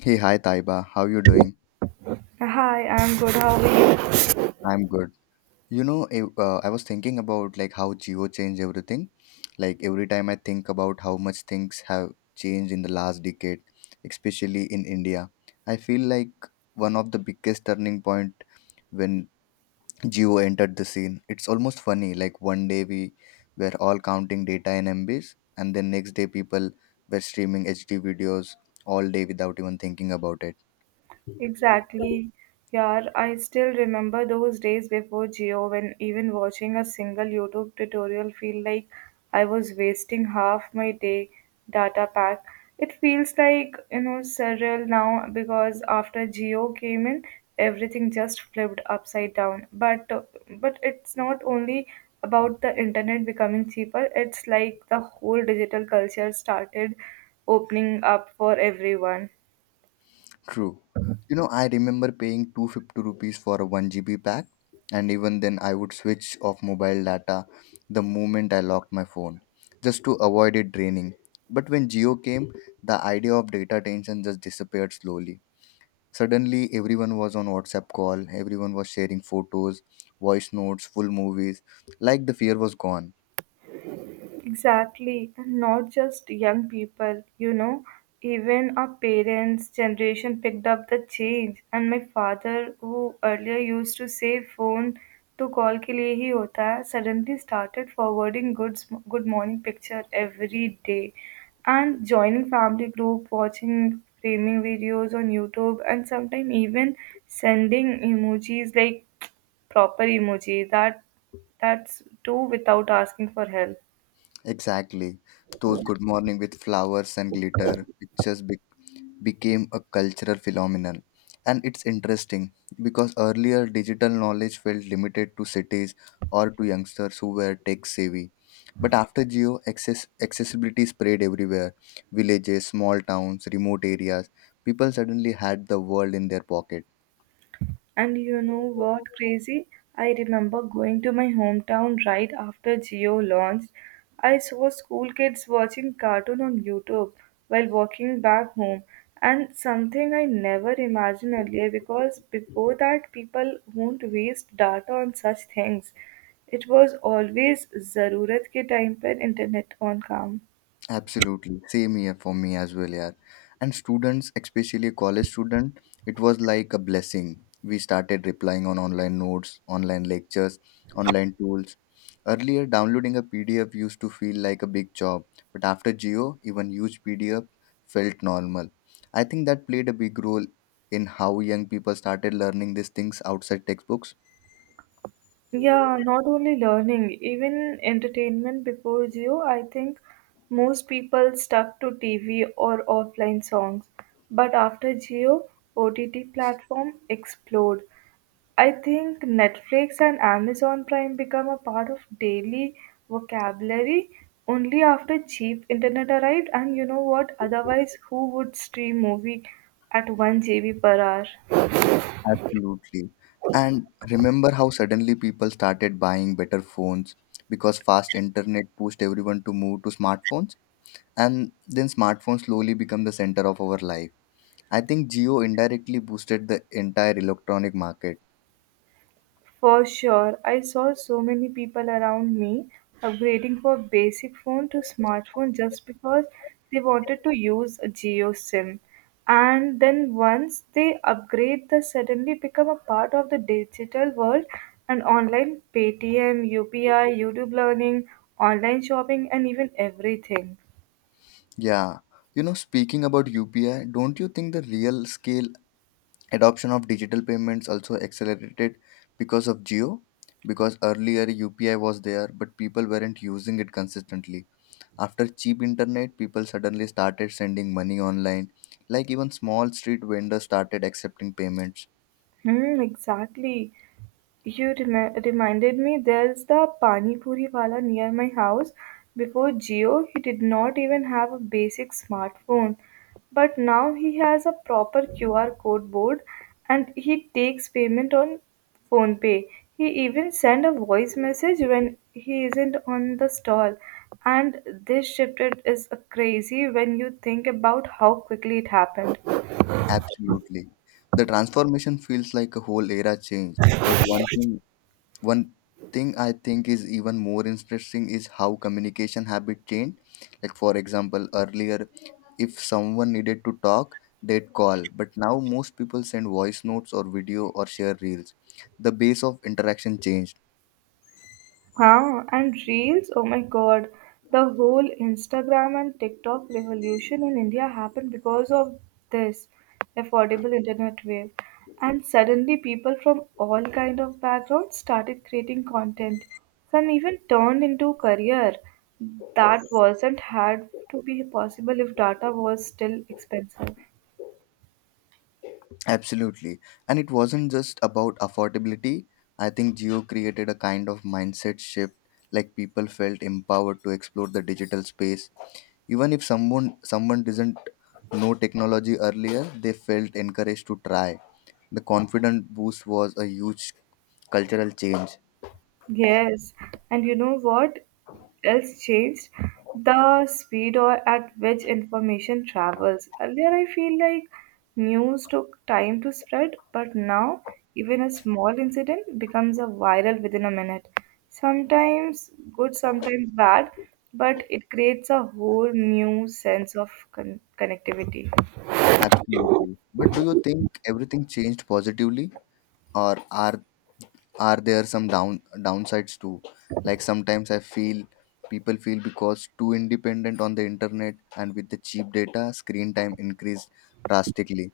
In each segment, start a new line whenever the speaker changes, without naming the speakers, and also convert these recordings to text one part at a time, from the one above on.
Hey, hi Taiba, how you doing?
Hi, I'm good. How are you?
I'm good. You know, I was thinking about like how Geo changed everything. Like every time I think about how much things have changed in the last decade, especially in India, I feel like one of the biggest turning point when Geo entered the scene. It's almost funny. Like one day we were all counting data in MBs, and then next day people were streaming HD videos all day without even thinking about it.
Exactly. Yeah, I still remember those days before Geo when even watching a single YouTube tutorial feel like I was wasting half my day data pack. It feels like, you know, surreal now because after Geo came in, everything just flipped upside down. But it's not only about the internet becoming cheaper, it's like the whole digital culture started opening up for everyone.
True. You know, I remember paying 250 rupees for a 1 GB pack, and even then, I would switch off mobile data the moment I locked my phone just to avoid it draining. But when Geo came, the idea of data tension just disappeared slowly. Suddenly, everyone was on WhatsApp call, everyone was sharing photos, voice notes, full movies, like the fear was gone.
Exactly, and not just young people, you know, even our parents' generation picked up the change. And my father, who earlier used to say phone to call के लिए ही होता है, suddenly started forwarding good morning picture every day, and joining family group, watching framing videos on YouTube, and sometimes even sending emojis like proper emoji that's too without asking for help.
Exactly. Those good morning with flowers and glitter pictures became a cultural phenomenon. And it's interesting because earlier digital knowledge felt limited to cities or to youngsters who were tech savvy. But after Geo, accessibility spread everywhere, villages, small towns, remote areas. People suddenly had the world in their pocket.
And you know what, crazy? I remember going to my hometown right after Geo launched. I saw school kids watching cartoon on YouTube while walking back home, and something I never imagined earlier because before that, people won't waste data on such things. It was always zarurat ke time पर internet on काम.
Absolutely, same here for me as well, yeah. And students, especially college student, it was like a blessing. We started replying on online notes, online lectures, online tools. Earlier, downloading a PDF used to feel like a big job, but after Geo, even huge PDF felt normal. I think that played a big role in how young people started learning these things outside textbooks.
Yeah, not only learning, even entertainment before Jio, I think most people stuck to TV or offline songs. But after Jio, OTT platform explode. I think Netflix and Amazon Prime become a part of daily vocabulary only after cheap internet arrived. And you know what? Otherwise, who would stream movie at 1 GB per hour?
Absolutely. And remember how suddenly people started buying better phones because fast internet pushed everyone to move to smartphones, and then smartphones slowly become the center of our life. I think Geo indirectly boosted the entire electronic market.
For sure, I saw so many people around me upgrading from basic phone to smartphone just because they wanted to use a Geo SIM. And then once they upgrade, they suddenly become a part of the digital world and online Paytm, UPI, YouTube learning, online shopping, and even everything.
Yeah. You know, speaking about UPI, don't you think the real scale adoption of digital payments also accelerated because of Geo? Because earlier UPI was there, but people weren't using it consistently. After cheap internet, people suddenly started sending money online. Like even small street vendors started accepting payments.
Hmm, exactly. Reminded me there's the Pani Puri wala near my house. Before Jio, he did not even have a basic smartphone. But now he has a proper QR code board and he takes payment on phone pay. He even send a voice message when he isn't on the stall. And this shifted is a crazy when you think about how quickly it happened.
Absolutely. The transformation feels like a whole era changed. But one thing I think is even more interesting is how communication habit changed. Like for example, earlier if someone needed to talk, they'd call. But now most people send voice notes or video or share reels. The base of interaction changed.
Huh? And reels? Oh my god. The whole Instagram and TikTok revolution in India happened because of this affordable internet wave. And suddenly people from all kind of backgrounds started creating content. Some even turned into career that wasn't had to be possible if data was still expensive.
Absolutely. And it wasn't just about affordability. I think Geo created a kind of mindset shift, like people felt empowered to explore the digital space. Even if someone doesn't know technology earlier, they felt encouraged to try. The confidence boost was a huge cultural change.
Yes, and you know what else changed? The speed or at which information travels. Earlier, I feel like news took time to spread, but now even a small incident becomes a viral within a minute. Sometimes good, sometimes bad, but it creates a whole new sense of connectivity.
Absolutely. But do you think everything changed positively, or are there some downsides too? Like sometimes I feel people feel because too independent on the internet, and with the cheap data, screen time increased drastically.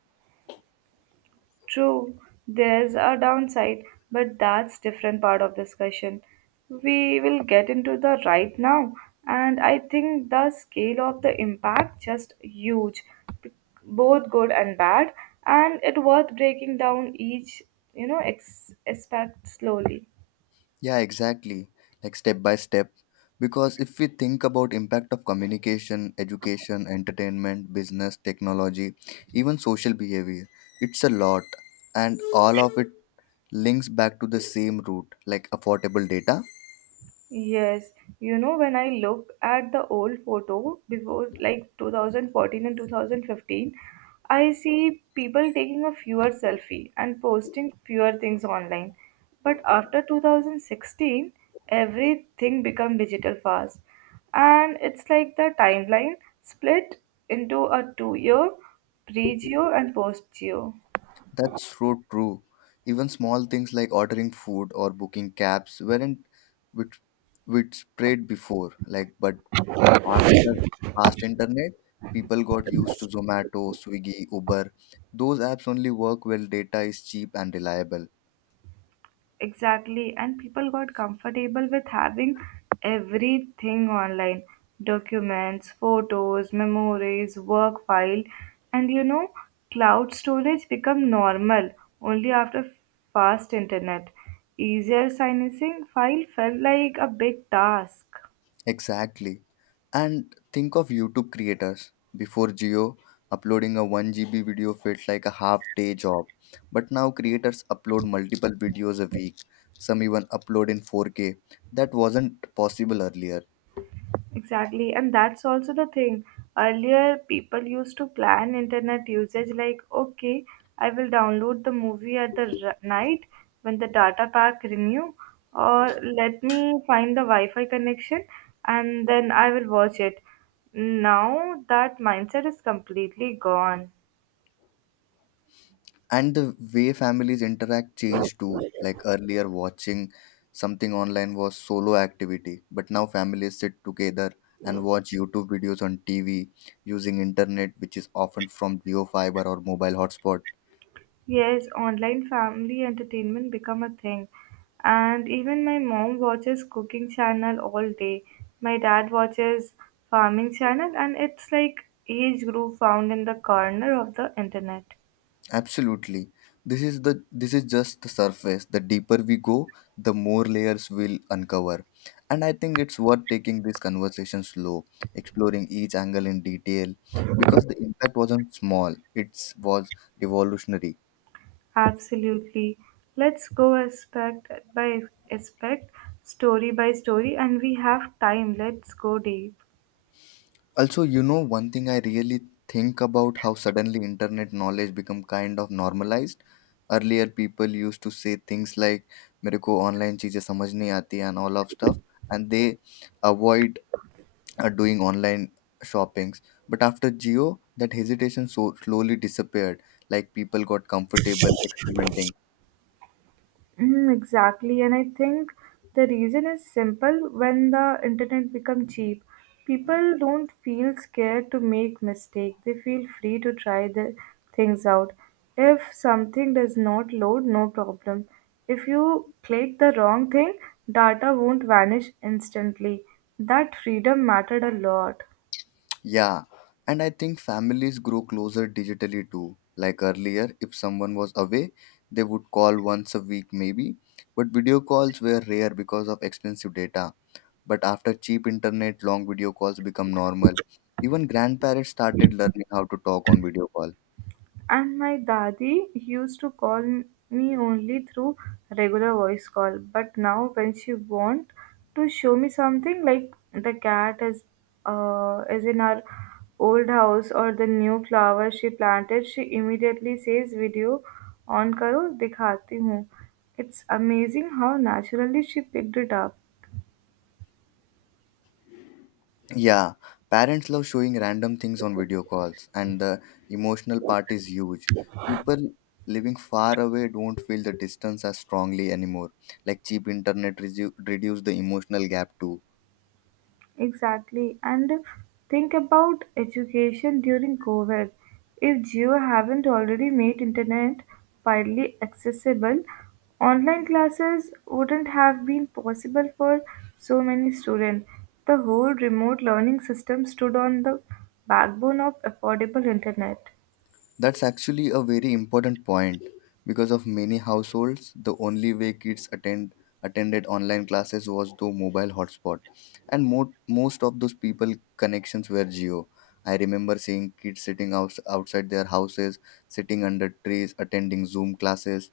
True, there's a downside, but that's different part of discussion. We will get into the right now, and I think the scale of the impact just huge, b- both good and bad, and it worth breaking down each you know ex- aspect slowly.
Yeah, exactly, like step by step, because if we think about impact of communication, education, entertainment, business, technology, even social behavior, it's a lot, and all of it links back to the same root, like affordable data.
Yes, you know, when I look at the old photo before like 2014 and 2015, I see people taking a fewer selfie and posting fewer things online. But after 2016, everything become digital fast. And it's like the timeline split into a two-year, pre-geo and post-geo.
That's so true. Even small things like ordering food or booking cabs weren't with widespread before. Like, but after fast internet, people got used to Zomato, Swiggy, Uber. Those apps only work when data is cheap and reliable.
Exactly, and people got comfortable with having everything online documents, photos, memories, work file, and you know, cloud storage become normal only after fast internet. Easier silencing file felt like a big task.
Exactly. And think of YouTube creators. Before Geo, uploading a 1 GB video felt like a half day job. But now creators upload multiple videos a week. Some even upload in 4K. That wasn't possible earlier.
Exactly, and that's also the thing. Earlier, people used to plan internet usage like, okay, I will download the movie at the night when the data pack renew, or let me find the Wi-Fi connection and then I will watch it. Now that mindset is completely gone.
And the way families interact changed too. Like earlier, watching something online was solo activity. But now families sit together and watch YouTube videos on TV using internet, which is often from Geo Fiber or mobile hotspot.
Yes, online family entertainment become a thing. And even my mom watches cooking channel all day. My dad watches farming channel and it's like each group found in the corner of the internet.
Absolutely. This is just the surface. The deeper we go, the more layers we'll uncover. And I think it's worth taking this conversation slow, exploring each angle in detail because the impact wasn't small. It was revolutionary.
Absolutely. Let's go aspect by aspect, story by story and we have time. Let's go deep.
Also, you know, one thing I really think about how suddenly internet knowledge become kind of normalized. Earlier people used to say things like मेरे को online चीज़ें समझ नहीं आती and all of stuff, and they avoid doing online shoppings, but after Geo that hesitation so slowly disappeared, like people got comfortable experimenting.
Mm, exactly, and I think the reason is simple. When the internet become cheap, people don't feel scared to make mistake. They feel free to try the things out. If something does not load, no problem. If you click the wrong thing, data won't vanish instantly. That freedom mattered a lot.
Yeah, and I think families grow closer digitally too, like earlier if someone was away, they would call once a week maybe, but video calls were rare because of expensive data. But after cheap internet, long video calls become normal. Even grandparents started learning how to talk on video call.
And my dadi used to call me only through regular voice call. But now, when she want to show me something like the cat is in our old house or the new flower she planted, she immediately says, "Video on karo, dikhati hu." It's amazing how naturally she picked it up.
Yeah, parents love showing random things on video calls, and the emotional part is huge. People living far away don't feel the distance as strongly anymore. Like cheap internet reduce the emotional gap too.
Exactly. And think about education during COVID. If Geo haven't already made internet widely accessible, online classes wouldn't have been possible for so many students. The whole remote learning system stood on the backbone of affordable internet.
That's actually a very important point, because of many households the only way kids attended online classes was through mobile hotspot, and most of those people connections were Geo. I remember seeing kids sitting outside their houses, sitting under trees, attending Zoom classes.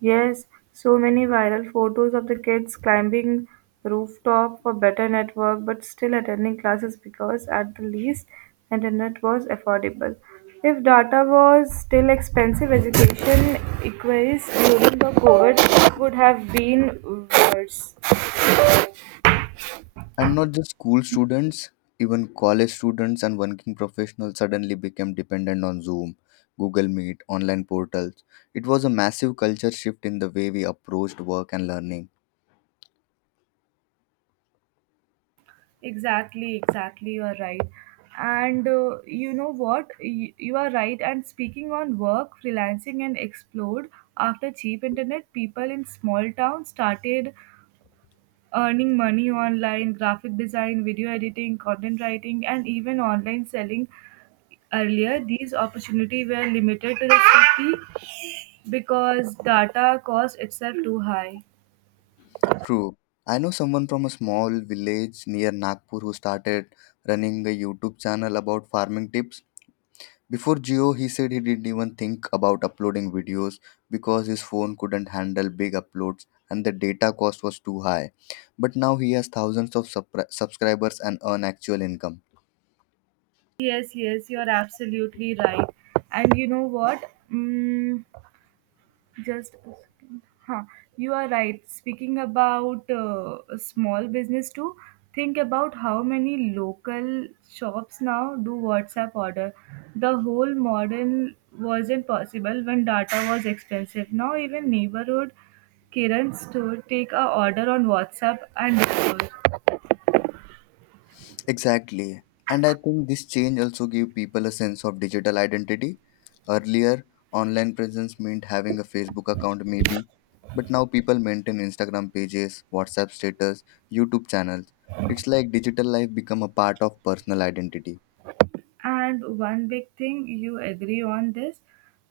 Yes, so many viral photos of the kids climbing rooftop for better network but still attending classes because at the least internet was affordable. If data was still expensive, education inquiries during the COVID would have been worse.
And not just school students, even college students and working professionals suddenly became dependent on Zoom, Google Meet, online portals. It was a massive culture shift in the way we approached work and learning.
Exactly, exactly, you are right. And You know what? You are right. And speaking on work, freelancing, and explode after cheap internet, people in small towns started earning money online, graphic design, video editing, content writing, and even online selling. Earlier, these opportunities were limited to the city because data cost itself too high.
True. I know someone from a small village near Nagpur who started running a YouTube channel about farming tips. Before Geo, he said he didn't even think about uploading videos because his phone couldn't handle big uploads and the data cost was too high. But now he has thousands of subscribers and earn actual income.
Yes, yes, you're absolutely right. And you know what? Mm, Just a second. Huh. You are right. Speaking about small business too, think about how many local shops now do WhatsApp order. The whole modern wasn't possible when data was expensive. Now even neighborhood Kiran store take a order on WhatsApp and deliver.
Exactly. And I think this change also gave people a sense of digital identity. Earlier, online presence meant having a Facebook account, maybe. But now people maintain Instagram pages, WhatsApp status, YouTube channels. It's like digital life become a part of personal identity.
And one big thing you agree on this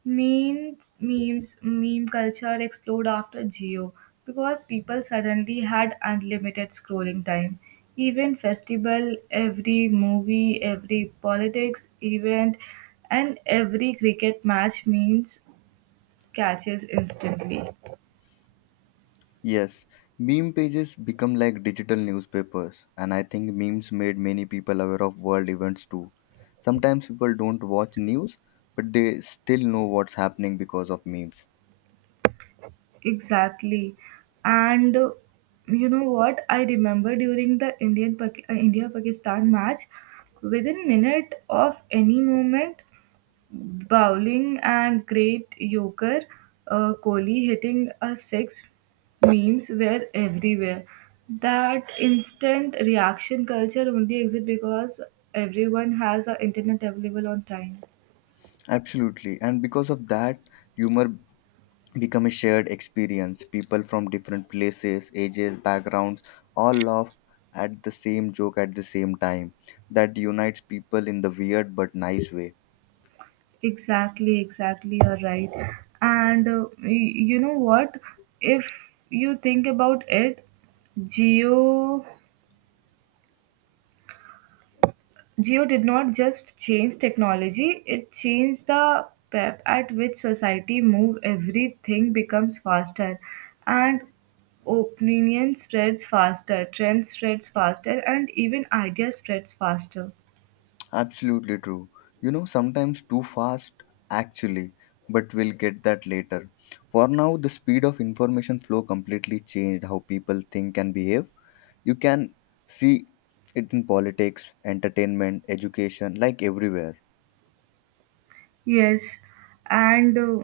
means meme culture exploded after Geo because people suddenly had unlimited scrolling time. Even festival, every movie, every politics event, and every cricket match means catches instantly.
Yes, meme pages become like digital newspapers, and I think memes made many people aware of world events too. Sometimes people don't watch news, but they still know what's happening because of memes.
Exactly. And You know what? I remember during the India Pakistan match, within minute of any moment, bowling and great yoker Kohli hitting a six memes were everywhere. That instant reaction culture only exists because everyone has a internet available on time.
Absolutely, and because of that, humor become a shared experience. People from different places, ages, backgrounds all laugh at the same joke at the same time. That unites people in the weird but nice way.
Exactly, exactly. You're right. You know what? If you think about it, Geo Geo did not just change technology, it changed the pep at which society move. Everything becomes faster, and opinion spreads faster, trend spreads faster, and even idea spreads faster.
Absolutely true. You know, sometimes too fast, actually, but we'll get that later. For now, the speed of information flow completely changed how people think and behave. You can see it in politics, entertainment, education, like everywhere.
Yes, and. Uh,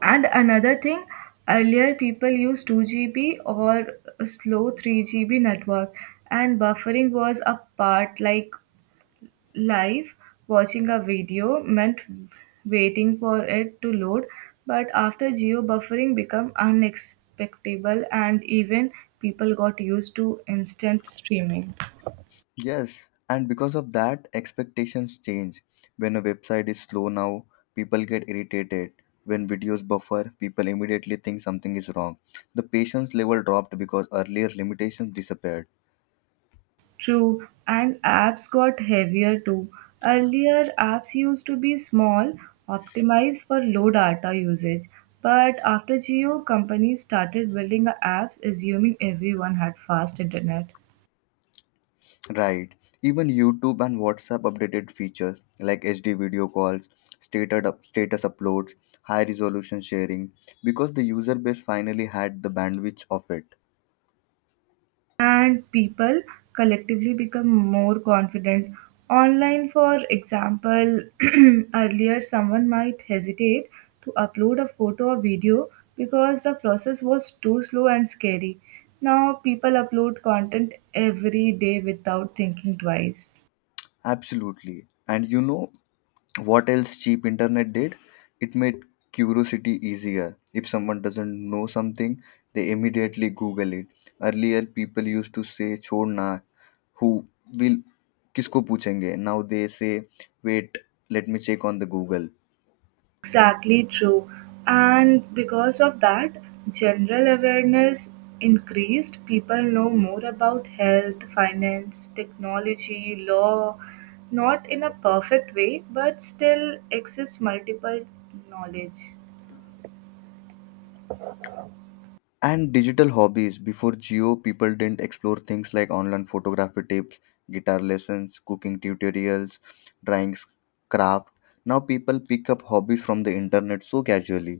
And another thing, earlier people used 2 GB or a slow 3 GB network, and buffering was a part like live watching a video meant waiting for it to load. But after geo buffering became unexpectable, and even people got used to instant streaming.
Yes, and because of that, expectations change. When a website is slow now, people get irritated. When videos buffer, people immediately think something is wrong. The patience level dropped because earlier limitations disappeared.
True, and apps got heavier too. Earlier, apps used to be small, optimized for low data usage. But after Geo, companies started building apps assuming everyone had fast internet.
Right. Even YouTube and WhatsApp updated features like HD video calls, status uploads, high resolution sharing, because the user base finally had the bandwidth of it.
And people collectively become more confident online, for example earlier someone might hesitate to upload a photo or video because the process was too slow and scary. Now people upload content every day without thinking twice.
Absolutely. And you know what else cheap internet did? It made curiosity easier. If someone doesn't know something, they immediately Google it. Earlier, people used to say, "Chhod na, who will, kisko puchenge?" Now they say, "Wait, let me check on the Google."
Exactly true. And because of that, general awareness increased. People know more about health, finance, technology, law, not in a perfect way, but still access multiple knowledge.
And digital hobbies, before Geo people didn't explore things like online photography tips, guitar lessons, cooking tutorials, drawing, craft. Now people pick up hobbies from the internet so casually.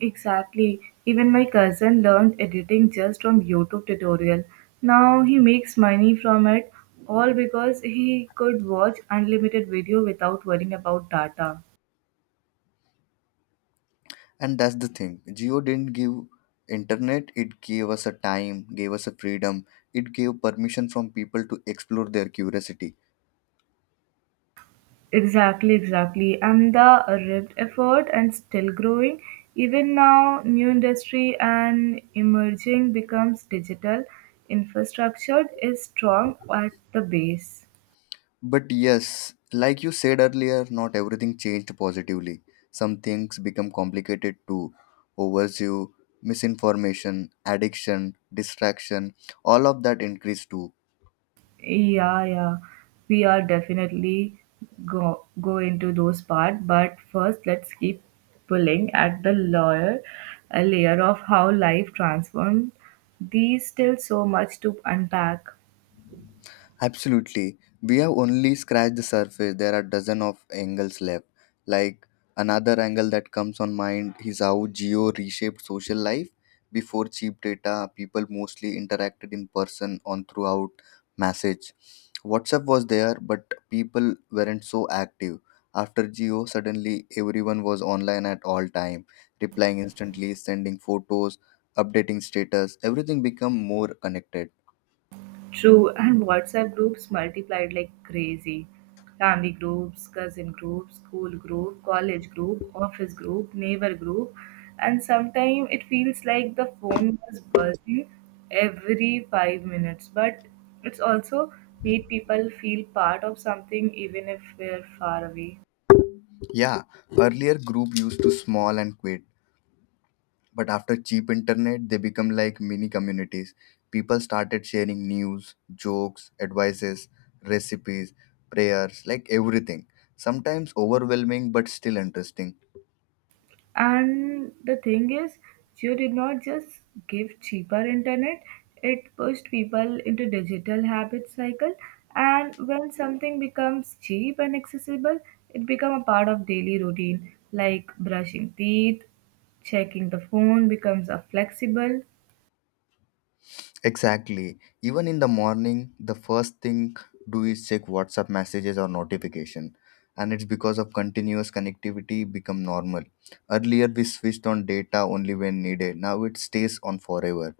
Exactly. Even my cousin learned editing just from YouTube tutorial. Now he makes money from it all because he could watch unlimited video without worrying about data.
And that's the thing, Geo didn't give internet, it gave us a time, gave us a freedom, it gave permission from people to explore their curiosity.
Exactly, exactly. And the ripped effort and still growing. Even now, new industry and emerging becomes digital. Infrastructure is strong at the base.
But yes, like you said earlier, not everything changed positively. Some things become complicated too. Overview, misinformation, addiction, distraction, all of that increased too.
Yeah, yeah. We are definitely go into those part, but first let's keep pulling at the layer of how life transformed. These still so much to unpack.
Absolutely. We have only scratched the surface. There are dozen of angles left. Like another angle that comes on mind is how Geo reshaped social life. Before cheap data, people mostly interacted in person on throughout message. WhatsApp was there, but people weren't so active. After Geo, suddenly everyone was online at all time, replying instantly, sending photos, updating status. Everything become more connected.
True, and WhatsApp groups multiplied like crazy. Family groups, cousin groups, school group, college group, office group, neighbor group, and sometimes it feels like the phone was buzzing every 5 minutes. But it's also made people feel part of something even if we're far away.
Yeah, earlier group used to small and quit, but after cheap internet they become like mini communities. People started sharing news, jokes, advices, recipes, prayers, like everything. Sometimes overwhelming but still interesting.
And the thing is, Jio did not just give cheaper internet, it pushed people into digital habit cycle. And when something becomes cheap and accessible, it becomes a part of daily routine, like brushing teeth, checking the phone becomes a flexible.
Exactly. Even in the morning, the first thing do is check WhatsApp messages or notification. And it's because of continuous connectivity become normal. Earlier we switched on data only when needed. Now it stays on forever.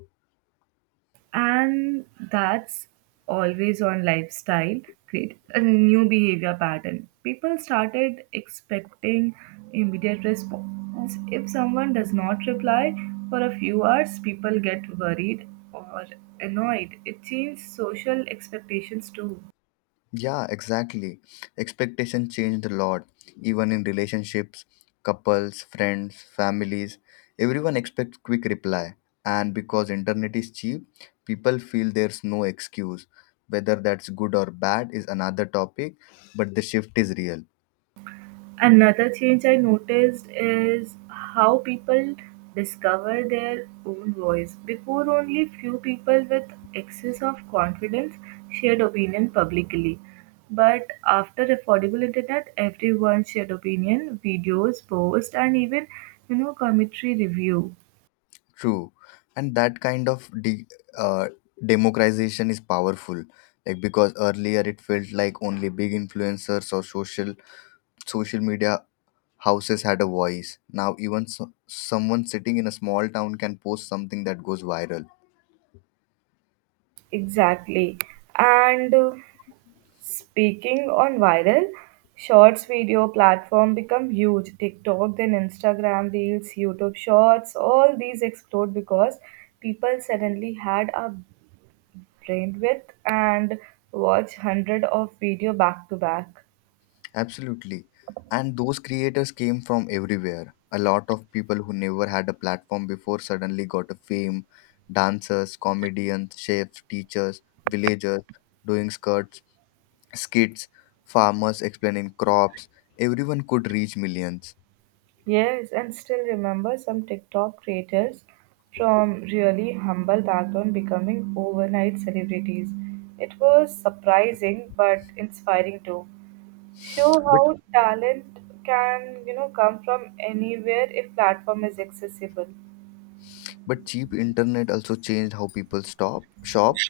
And that's always on lifestyle create a new behavior pattern. People started expecting immediate response. If someone does not reply for a few hours people get worried or annoyed. It changed social expectations too.
Yeah, exactly. Expectation changed a lot, even in relationships, couples, friends, families. Everyone expects quick reply, and because internet is cheap, people feel there's no excuse. Whether that's good or bad is another topic, but the shift is real.
Another change I noticed is how people discover their own voice. Before, only few people with excess of confidence shared opinion publicly. But after affordable internet, everyone shared opinion, videos, posts, and even you know commentary review.
True, and that kind of uh, democratization is powerful. Like because earlier it felt like only big influencers or social media Houses had a voice. Now, even someone sitting in a small town can post something that goes viral.
Exactly. And Speaking on viral, shorts video platform become huge. TikTok, then Instagram Reels, YouTube Shorts, all these explode because people suddenly had a bandwidth and watch hundred of video back to back.
Absolutely. And those creators came from everywhere. A lot of people who never had a platform before suddenly got a fame, dancers, comedians, chefs, teachers, villagers doing skits, farmers explaining crops. Everyone could reach millions.
Yes, and still remember some TikTok creators from really humble background becoming overnight celebrities. It was surprising but inspiring too. Show how talent can you know come from anywhere if platform is accessible.
But cheap internet also changed how people stop shop.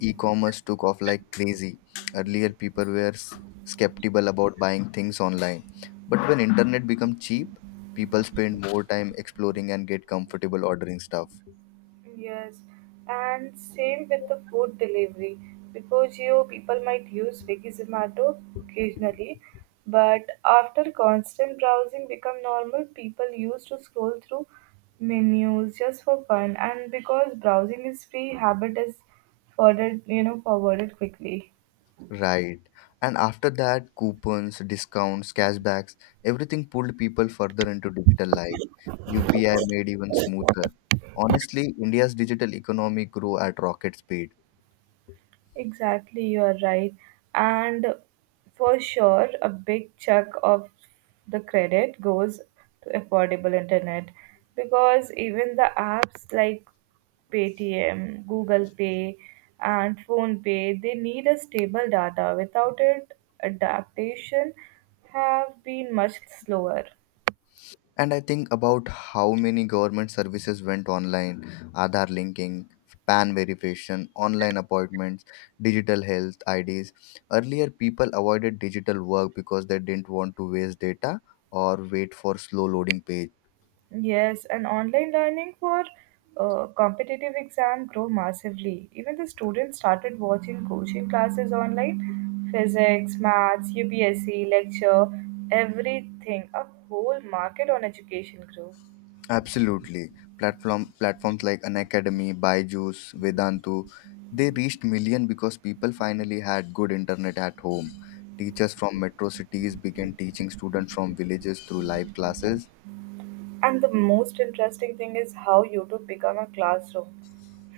E-commerce took off like crazy. Earlier people were skeptical about buying things online. But when internet became cheap, people spend more time exploring and get comfortable ordering stuff.
Yes, and same with the food delivery, because you people might use Swiggy Zomato occasionally, but after constant browsing become normal people used to scroll through menus just for fun, and because browsing is free habit is further you know forwarded quickly.
Right. And after that, coupons, discounts, cashbacks, everything pulled people further into digital life. UPI made even smoother. Honestly, India's digital economy grew at rocket speed.
Exactly, you are right. And for sure, a big chunk of the credit goes to affordable internet because even the apps like Paytm, Google Pay, and Phone Pay, they need a stable data. Without it, adaptation have been much slower.
And I think about how many government services went online, Aadhaar linking, PAN verification, online appointments, digital health IDs. Earlier, people avoided digital work because they didn't want to waste data or wait for slow loading page.
Yes, and online learning for competitive exam grow massively. Even the students started watching coaching classes online, physics, maths, UPSC lecture, everything. A whole market on education grew.
Absolutely. Platforms like Unacademy, Byju's, Vedantu, they reached million because people finally had good internet at home. Teachers from metro cities began teaching students from villages through live classes.
And the most interesting thing is how YouTube become a classroom.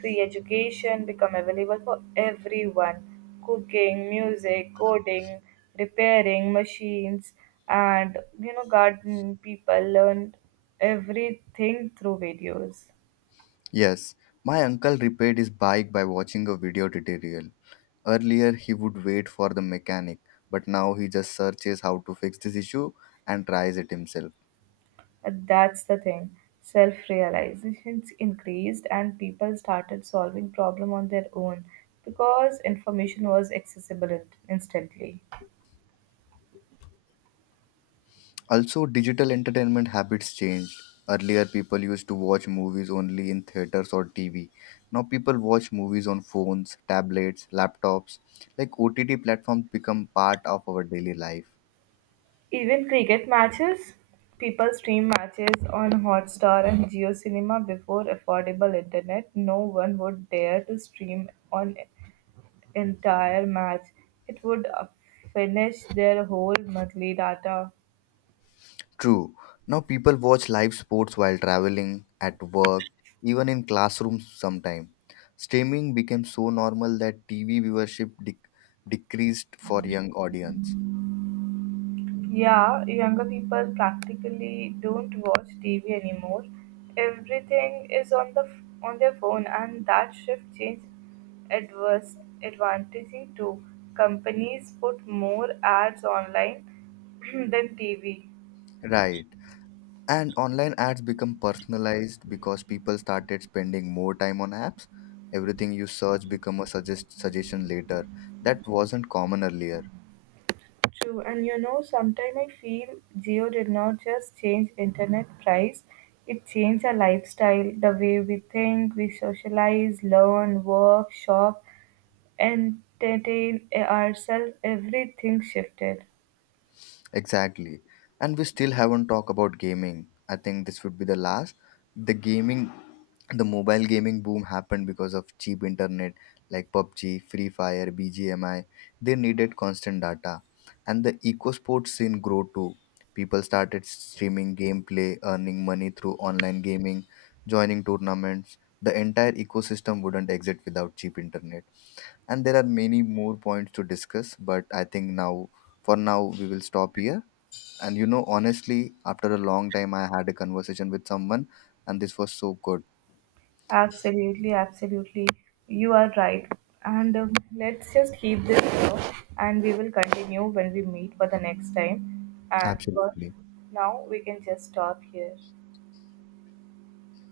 Free education become available for everyone. Cooking, music, coding, repairing machines, and you know, garden people learned everything through videos.
Yes, my uncle repaired his bike by watching a video tutorial. Earlier, he would wait for the mechanic, but now he just searches how to fix this issue and tries it himself.
And that's the thing. Self-realizations increased and people started solving problem on their own because information was accessible instantly.
Also, digital entertainment habits changed. Earlier, people used to watch movies only in theaters or TV. Now, people watch movies on phones, tablets, laptops. Like OTT platforms become part of our daily life.
Even cricket matches? People stream matches on Hotstar and Geo Cinema before affordable internet. No one would dare to stream an entire match. It would finish their whole monthly data.
True. Now people watch live sports while traveling, at work, even in classrooms sometimes. Streaming became so normal that TV viewership decreased for young audience.
Yeah, younger people practically don't watch TV anymore. Everything is on on their phone, and that shift changed adverse advantaging too. Companies put more ads online than TV.
Right. And online ads become personalized because people started spending more time on apps. Everything you search become a suggestion later. That wasn't common earlier.
True, and you know, sometimes I feel Geo did not just change internet price, it changed our lifestyle, the way we think, we socialize, learn, work, shop, entertain ourselves. Everything shifted.
Exactly. And we still haven't talked about gaming. I think this would be the last. The gaming the mobile gaming boom happened because of cheap internet, like PUBG, Free Fire, BGMI. They needed constant data. And the eco sports scene grew too. People started streaming gameplay, earning money through online gaming, joining tournaments. The entire ecosystem wouldn't exist without cheap internet. And there are many more points to discuss, but I think now for now we will stop here. And you know, honestly, after a long time I had a conversation with someone and this was so good.
Absolutely, absolutely. You are right. And Let's just keep this here and we will continue when we meet for the next time. And for
Absolutely.
now, we can just stop here.